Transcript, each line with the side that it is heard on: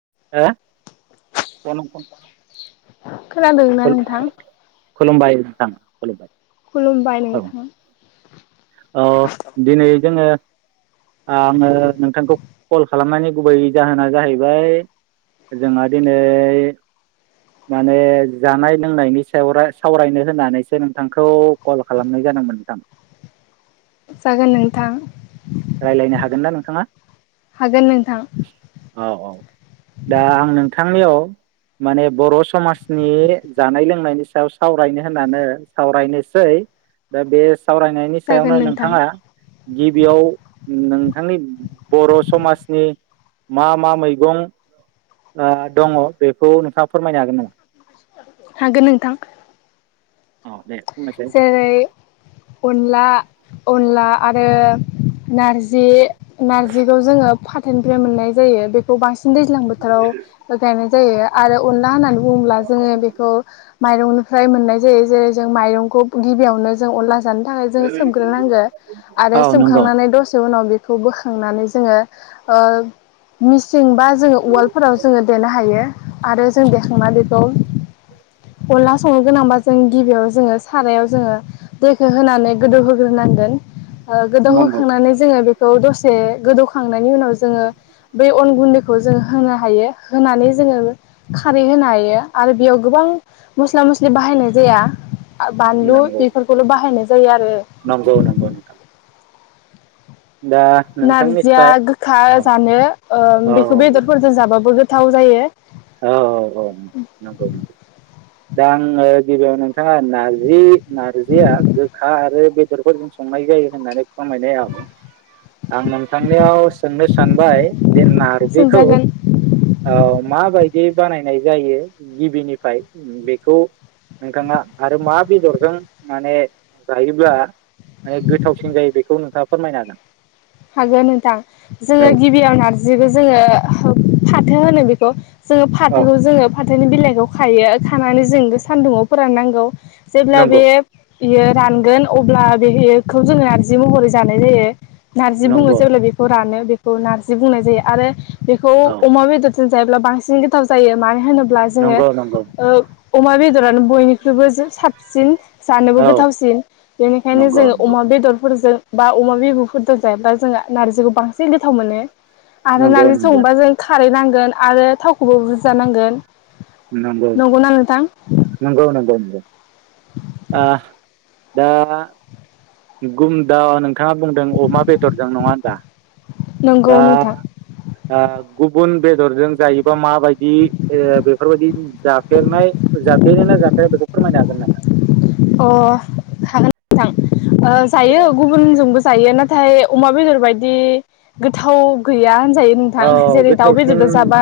right: हो [unintelligible]
left: [inaudible] खोनादों ना नोंथां?
right: खुलुमबाय नोंथां खुलुमबाय।
left: खुलुमबाय
right: औ
left: नोंथां।
right: अ दिनै जोङो आङो नोंथांखौ कल खालामनायनि गुबै जाहोना जाहैबाय जोंहा दिनै माने जानाय लोंनायनि सायाव राय सावरायनो होननानैसो नोंथांखौ कल खालामनाय जादोंमोन नोंथां।
left: जागोन नोंथां।
right: रायलायनो हागोन ना नोंथाङा?
left: हागोन नोंथां।
right: औ औ दा आं नोंथांनियाव माने बर' समाजनि जानाय लोंनायनि सायाव सावरायनो होननानो सावरायनोसै दा बे सावरायनायनि
left: जागोन
right: सायावनो
left: नोंथां
right: नोंथाङा गि बियाव नोंथांनि बर' समाजनि मा मा मैगं ओ दङ' बेखौ नोंथाङा फोरमायनो हागोन नामा?
left: हागोन नोंथां।
right: औ दे। बुंनायसाय
left: जेरै अनला अनला आरो नार्जि नार्जिखौ जोङो फा थोनिफ्राय मोननाय जायो बेखौ बांसिन दैज्लां बोथोराव ओ गायनाय जायो आरो अनला होनानै बुब्ला जोङो बेखौ माइरंनि फ्राय मोननाय जायो जेरै जों माइरं खौ गिबियावनो जों अनला जानो था जोङो सोमग्रोनांगोन आरो
right: औ नंगौ
left: सोमखांनानै दसे उनाव बे खौ बोखांनानै जोङो ओ मिस जोंबा जोङो उवालफोराव जोङो देनो हायो। आरो जों देखांनानै बेखौ अनला संनो गोनांबा जों गिबियाव जोङो सारायाव जोङो दैखौ होनानै गोदौहोग्रोनांगोन। ओ गोदाव
right: नंगौ
left: होखांनानै जोङो बेख बेखौ दसे गोदौखांनाय बेनि उनाव जोङो बे अन गुन्दैख खौ जों होनो हायो होनानै जोङो खारै होनो हायो आरो बेयाव गोबां मस्ला मस्लि बाहायनाय जाया ओ बानलु
right: नंगौ
left: बिफोरखौल बाहायनाय जायो आरो
right: नंगौ नंगौ नोंथां दा
left: नारजिया
right: नोंथांनिफ्राय
left: गोखा
right: औ
left: जानो ओ
right: औ
left: बेखौ बेदरफोरजों जाबाबो गोथ गोथाव जायो।
right: औ औ औ नंगौ नंगौ दा आङो गिबियावनो नों [unintelligible] नारजि नारजिया गोखा आरो बे [unintelligible] संनाय जायो होननानै [unintelligible] आं नोंथांनियाव सोंनो सानबाय जे नारजिखौ
left: सोंजागोन
right: ओ मा बाय दि बानायनाय जायो गिबिनिफ्राय बेखौ नोंथाङा आरो मा बेदरजों माने जायोब्ला ओ गोथावसिन जायबाय बे खौ नोंथाङा फोरमायनो हागोन?
left: हागोन नोंथां जोङो गिबियाव नारजिबो जोङो फाथो होनो बिखौ। जोङो
right: औ औ
left: फाथोखौ जोङो फाथ फाथोनि बिलाइखौ खायो खानानै जों सान्दुङआव फोराननांगौ। जेब्ला
right: नंगौ
left: बेयो बियो रानगोन अब्ला बेखौ जोङो नारजि महरै जानाय जायो। नार्जि बुङो
right: नंगौ
left: जेब्ला बेखौ रानो बेखौ नारजि बुंनाय जायो आरो बेखौ
right: औ
left: अमा बेदर जायोब्ला बांसिन गोथाव जायो मानो होनो ब्ला जोङो
right: नंगौ नंगौ
left: ओ अमा बेदरानो बयनिख्रुइबो साबसिन जानोबो
right: औ
left: गोथावसिन बेनिखायनो
right: नंगौ
left: जोङो
right: नंगौ
left: अमा बेदरफोरजों बा उमा बेबु फोरदों जायोब्ला जोंहा नारजिखौ बांसिन गोथाव मोनो आरो
right: नंगौ
left: नारजि
right: नंगौ
left: संबा जों खारै नां गोन आरो थावखौबो बुजानांगोन।
right: नंगौ नंगौ नंगौ नंगौ। आ दा गुमदा नों थाङा बुंदों अमा बेदरजों नङा होनदा दा
left: नंगौ नोंथां
right: ओ गुबुन बेदरजों जायो बा माबायदि ओ बेफोरबायदि जाफेरनाय जाफेरो ना जाफेरा बेखौ फोरमायनो हागोन नामा?
left: अ हागोन नोंथां। ओ जायो गुबुनजोंबो जायो नाथाय अमा बेदर बायदि गोथाव गैया होन जायो नोंथां
right: औ
left: जेरै दाउ
right: गोथावसिन
left: बेदरदो जाबा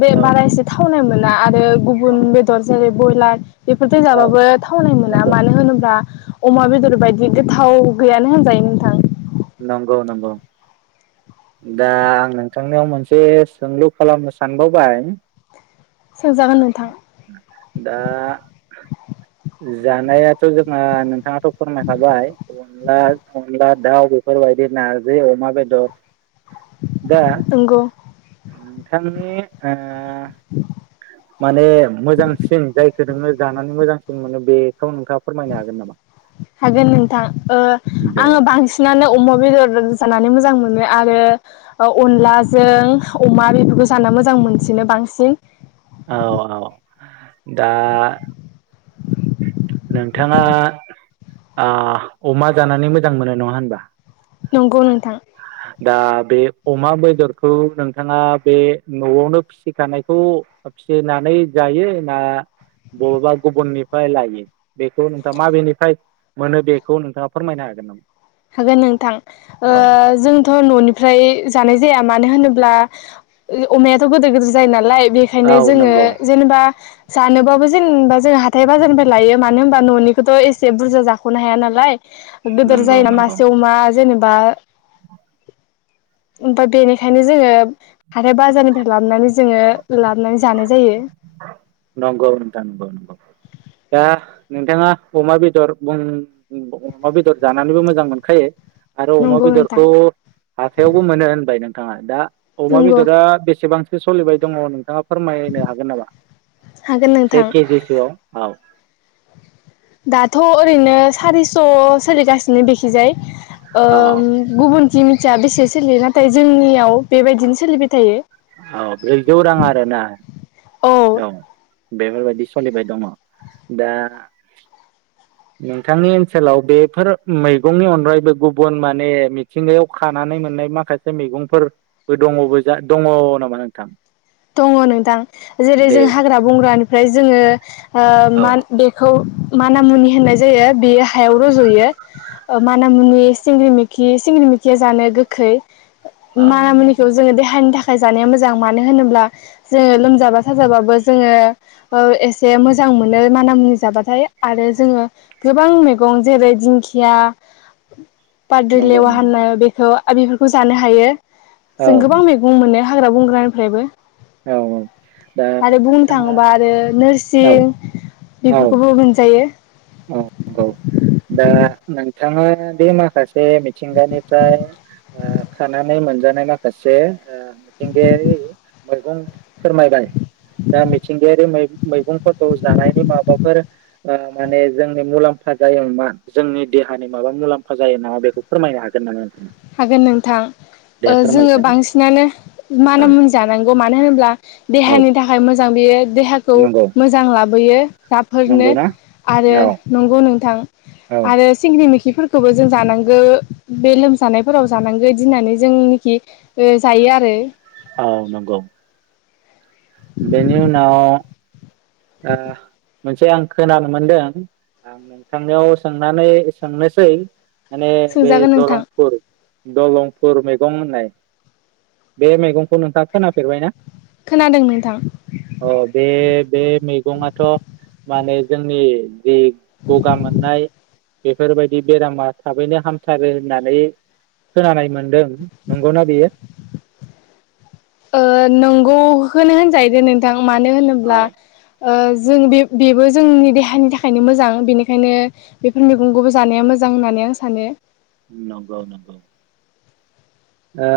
left: बे
right: औ
left: बारा एसे थावनाय मोन [unintelligible] ओ गुबन बेदर जेरै बयलार बेफोरजों
right: औ
left: जाबाबो थाव थावनाय मोना
right: नंगौ
left: मानो होनोब्ला अमा बेदर बायदि गोथाव गैयानो होनजायो नोंथां।
right: नंगौ नंगौ। दा आं नोंथांनियाव मोनसे सोंलु खालामनो सानबावबाय?
left: सोंजागोन नोंथां
right: दा जानायाथ' जोंहा नों थाङाथ' फोरमायखाबाय अनला अनला दाउ बेफोरबायदि नारजै अमा बेदर। दा
left: नंगौ
right: नोंथांनि ओ माने मोजांसिन जाय खो नोङो जानानै मोजांसिन मोनो बे
left: हागोन नोंथां ओ
right: दे
left: आङो बांसिनानो अमा बेदर जानानै मोजां मो नो आरो ओ अनलाजों अमा बेफोरखौ जाना मोजां मोनसिनो बांसिन।
right: औ औ दा नोंथाङा आ अमा जानानै मोजां मोनो नङा होनबा?
left: नंगौ नोंथां।
right: दा बे अमा बेदरखौ नोंथाङा बे न'आवनो फिसिखानायखौ फिसिनानै जायो ना बबेबा गुबुनिफाय लायो बेखौ नोंथाङा माबेनिफाय मोनो बेखौ नोंथाङा फोरमायनो हागोन नामा?
left: हागोन नोंथां ओ
right: औ
left: जों थ न'निफ्राय जानाय जाया मानो होनोब्ला ओ अमायाथ' गिदिर गिदिर जायो नालाय।
right: औ
left: बेखायनो जोङो
right: नंगौ
left: जेनेबा जानोबाबो जेनबा जों हाथाइ बाजारनिफाय लायो मानो होनबा न'निखौथ' एसे बुरजा जाख'नो हाया नालाय। गोदोर
right: नंगौ
left: जायो ना
right: नंगौ
left: मासे अमा जेने बा ओमफाय बेनिखायनो जोङो हाथाइ बाजारनिफ्राय लाबनानै जोङो लाबनानै जानाय जायो।
right: नंगौ नोंथां नंगौ नंगौ दा नोंथाङा अमा बेदर अमा बेदर जानानैबो मोजां मोनखायो आरो अमा
left: नंगौ नोंथां
right: बेदरखौ हाथायावबो मोनो होनबाय नों थाङा दा अमा
left: नंगौ
right: बेदरा बेसेबां बे सलिबाय दङ नोंथाङा फोरमायनो हागोन नामा?
left: हागोन
right: से
left: नोंथां
right: केजि सो आव औ
left: दाथ' ओरैनो सारिस' सोलिगासिनो बेखिजाय ओ
right: औ
left: गुुबुनथिं थिआ बेसे सोलियो नाथाय जोंनियाव बेबायदिनो सोलिबाय थायो
right: औ ब्रैजौ रां आरो ना? औ बेफोरबायदि सोलिबाय दङ। दा नोंथांनि ओनसोलाव बेफोर मैगंनि अनगायैबो गुबुन माने मिथिंगायाव खानानै मोननाय माखासे मैगंफोरबो दङबोजा, दङ नामा नोंथां?
left: दङ नोंथां।
right: दे
left: जेरै-जों हाग्रा-बंग्रानिफ्राय जोङो ओ मा
right: औ
left: बेखौ माना-मुनि होननाय जायो, बेयो हायाव रज'यो ओ माना-मुनि, सिंग्रिमैखि, सिंग्रि मैखिया जानो गोखै।
right: औ नंगौ
left: मानामुनिखौ जोङो देहानि थाखा जानाया मोजां। मानो होनोब्ला जोङो लोमजाबा-साजाबाबो जोङो ओ एसे मोजां मोनो माना-मुनि जाबाथाय आरो जोङो गोबां मैगं जेरै- दिंखिया बाद्रि
right: नंगौ
left: लेवा
right: नंगौ
left: होनो बेखौ ओ बेफोरखौ जानो हायो।
right: औ
left: जों गोबां मैगं मोननो हाग्रा-बंग्रानिफ्रायबो
right: औ दा
left: आरो बुंनो
right: नोंथाङा
left: थाङोबा आरो
right: औ
left: नोरसिं बेफोरखौबो मोनजायो।
right: औ औ दा नोंथाङा बे माखासे बे मिथिंगानिफ्राय ओ‌ खानानै मोनजानाय माखासे ओ मिथिंगायारि मैगं फोरमायबाय दा मिथिंगारि मै मैगंफोरखौ जानायनि माबाफोर ओ माने जोंनि मुलाम्फा जायो नामा, जोंनि देहानि माबा मुलाम्फा जायो नामा बेखौ फोरमायनो हागोन नामा? नोंथां?
left: हागोन नोंथां।
right: दे
left: ओ जोङो
right: फोरमायसै
left: बांसिनानो
right: औ
left: माना-मुनि जानांगौ मानो होनोब्ला
right: औ
left: देहानि थाखाय मोजां बियो। देहाखौ
right: नंगौ
left: मोजां लाबोयो राफोरनो
right: नंगौना
left: आरो
right: औ
left: नंगौ नोंथां।
right: औ
left: आरो सिंग्रिमै खिफोरखौबो जों जानांगौ बे लोम जानायफोराव जानांगौ इदि होननानै जोंनिखि जायो आरो।
right: औ नंगौ। बेनि उनाव ओ मोनसे आं खोनानो मोनदों आं नोंथांनिआव सोंनानै सोंनोसै माने बे
left: सोंजागोन नोंथां
right: दलांपुर। दलंफुर मैगं होननाय बे मैगंखौ नोंथाङा खोनापेरजायै आं?
left: खोनादों नोंथां
right: अ बे बे। मैगंयाथ' माने जोंनि। जे गगा मोननाय। बेफोरबायदि बेरामा थाबैनो हामथारो होननानै खोनानाय मोनदों नंगौना बेयो?
left: ओ नंगौ होनो होनजाहैदो नोंथां। मानो
right: औ
left: होनोब्ला ओ जों बे बेबो जोंनि देहानि थाखायनो मोजां बेनिखायनो बेफोर मैगंखौबो जानाया मोजां होननानै आं सानो।
right: नंगौ नगौ। ओ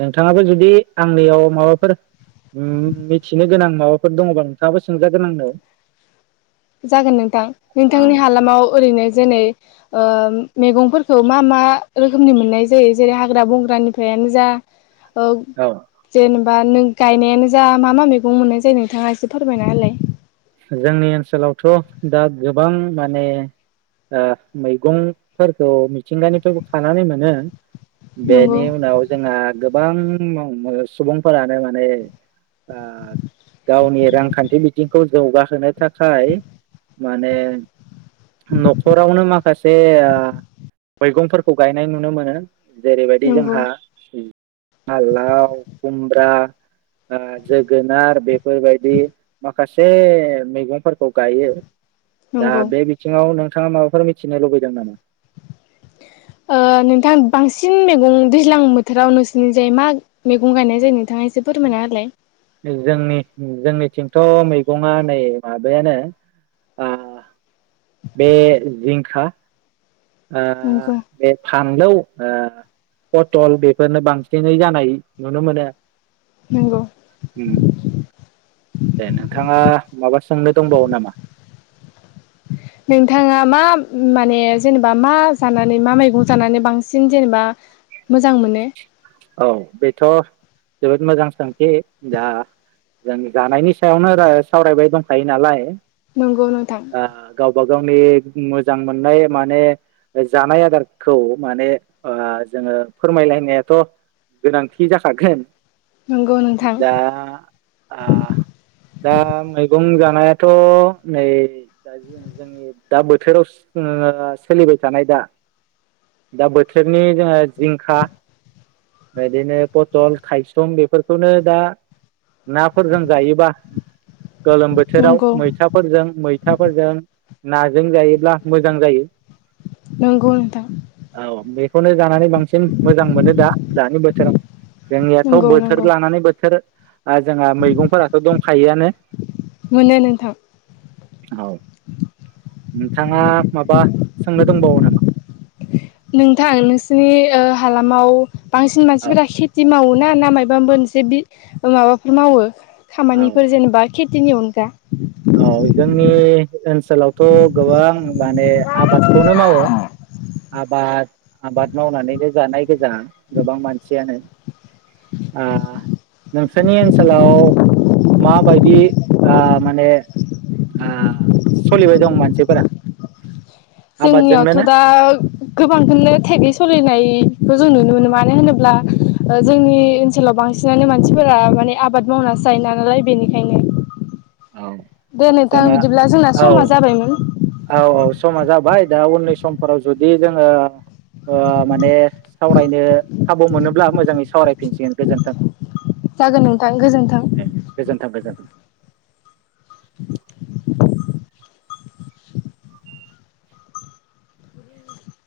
right: नोंथाङाबो जुदि आंनियाव माबाफोर उम मिथिनो गोनां माबाफोर दङबा नोंथाङाबो सोंजागोन आंनाव।
left: जागोन नोंथां नोंथांनि हालामाव ओरैनो जेनै। ओ मैगंफोरखौ मा मा रोखोमनि मोननाय जायो जेरै हाग्रा बंग्रानिफ्रायनो जा। औ जेन हा नों गायनायानो जा मा मा मैगं मोननाय जायो नोंथाङा एसे फोरमायना होलाय।
right: जोंनि ओनसोलावथ दा गोबां माने ओ मैगंफोर। थ मिथिंगानिफ्रायबो खानानै मोनो।
left: नंगौ
right: बेनि उनाव जोंहा गो बां [unintelligible] सुबुंफोरानो माने। ओ गावनि रांखान्थि बिथिंखौ। जौगाहोनो थाखाय माने। नखरावनो माखासे। ए ओ मैगंफोरखौ गायनाय नुनो मोनो। जेरैबायदि
left: नंगौ
right: जोंहा हाल लाव खुम ब्रा ओ जोगोनार बेफोरबायदि माखासे। से मैगंफोरखौ गायो। दा
left: नंगौ
right: बे बिथिंयाव नों नोंथाङा माबाफोर मिथिनो लुबैदों नामा।
left: ओ नोंथां बांसि सिन मैगं दैज्लां बोथोराव नोंसोरनि जायो मा मैगं गायनाय जायो नोंथाङा एस से फोरमायना होलाय
right: जोंनि जोंनिथिंथ मैगङा नै माबायानो आ बे जिंखा ओ
left: नंगौ
right: बे फानलौ ओ पटल बेफोरनो बांसिनै जानाय नुनो मोनो।
left: नंगौ
right: उम दे नोंथांङा माबा सोंनो दंबावो नामा
left: नोंथांङा मा माने जेनेबा मा जानानै मा मैगं जानानै बांसिन जेनेबा मोजां मोनो
right: औ बेथ' जोबोद मोजां सोंथि दा जों जानायनि सायावनो रा सावरायबाय दंखायो नालाय
left: नंगौ नोंथां
right: बा गावनि मोजां मोननाय माने जानाय आदारखौ माने ओ जोंङो फोरमायलायनायाथ' गोनांथि जाखागोन।
left: नंगौ नोंथां
right: दा आ दा मै गं जानायाथ' नै दा जोंनि दा बोथोराव जो सोलिबाय थानाय दा दा बोथोरनि जोंङो जिंखा बिदिनो पथल खायसं बेफोरखौनो दा नाफोरजों जायोबा गोलोम बोथोराव
left: नंगौ
right: मैथाफोरजों मैथाफोरजों नाजों जायोब्ला मोजां जायो।
left: नंगौ नोंथां
right: औ बेखौनो जानानै बांसिन मोजां मोनो दा बोथोराव जोंनियाथ'
left: नंगौ
right: बोथोर
left: नंगौ
right: लानानै बोथोर [unintelligible] आरो जोंहा मैगंफोराथ' दंखायोआनो
left: मोनो नोंथां
right: औ नोंथांङा माबा सोंनो दोंबावो नामा
left: नोंथां नोंसिनि ओ हालामाव बांसिन
right: औ
left: मानसिफोरा खेथि मावोना ना मायबा मोनसे बि माबाफोर मावो
right: औ
left: खामानिफोर जेनेबा खेथिनि अनगा
right: औ जोंनि ओनसोलावथ' गोबां माने आबादखौनो मावो आबाद आबाद मावनानैनो जानाय गोजा गोबां मानसियानो ओ नोंसोरनि ओनसोलाव माबायदि ओ माने ओ सलिबाय दं मानसिफोरा आबादजोंनो
left: जोंनियावथ'
right: ना
left: दा गोबांखौनो थेगै सलिनाय खौ जों नुनो मोनो मानो होनोब्ला जोंनि ओनसोलाव बांसिनानो मानसिफोरा माने आबाद मावनासो जायो नालाय बेनिखायनो
right: औ
left: दे नोंथां
right: जोंहा
left: बिदिब्ला जोंना समा
right: औ
left: जाबायमोन
right: औ औ समा जाबाय दा उननि समफोराव जुदि जोंङो ओ माने सावरायनो खाबु मोनोब्ला मोजांङै सावरायफिनसिगोन गोजोन्थों
left: जागोन नोंथां गोजोनथों
right: गोजोन्थों [inaudible]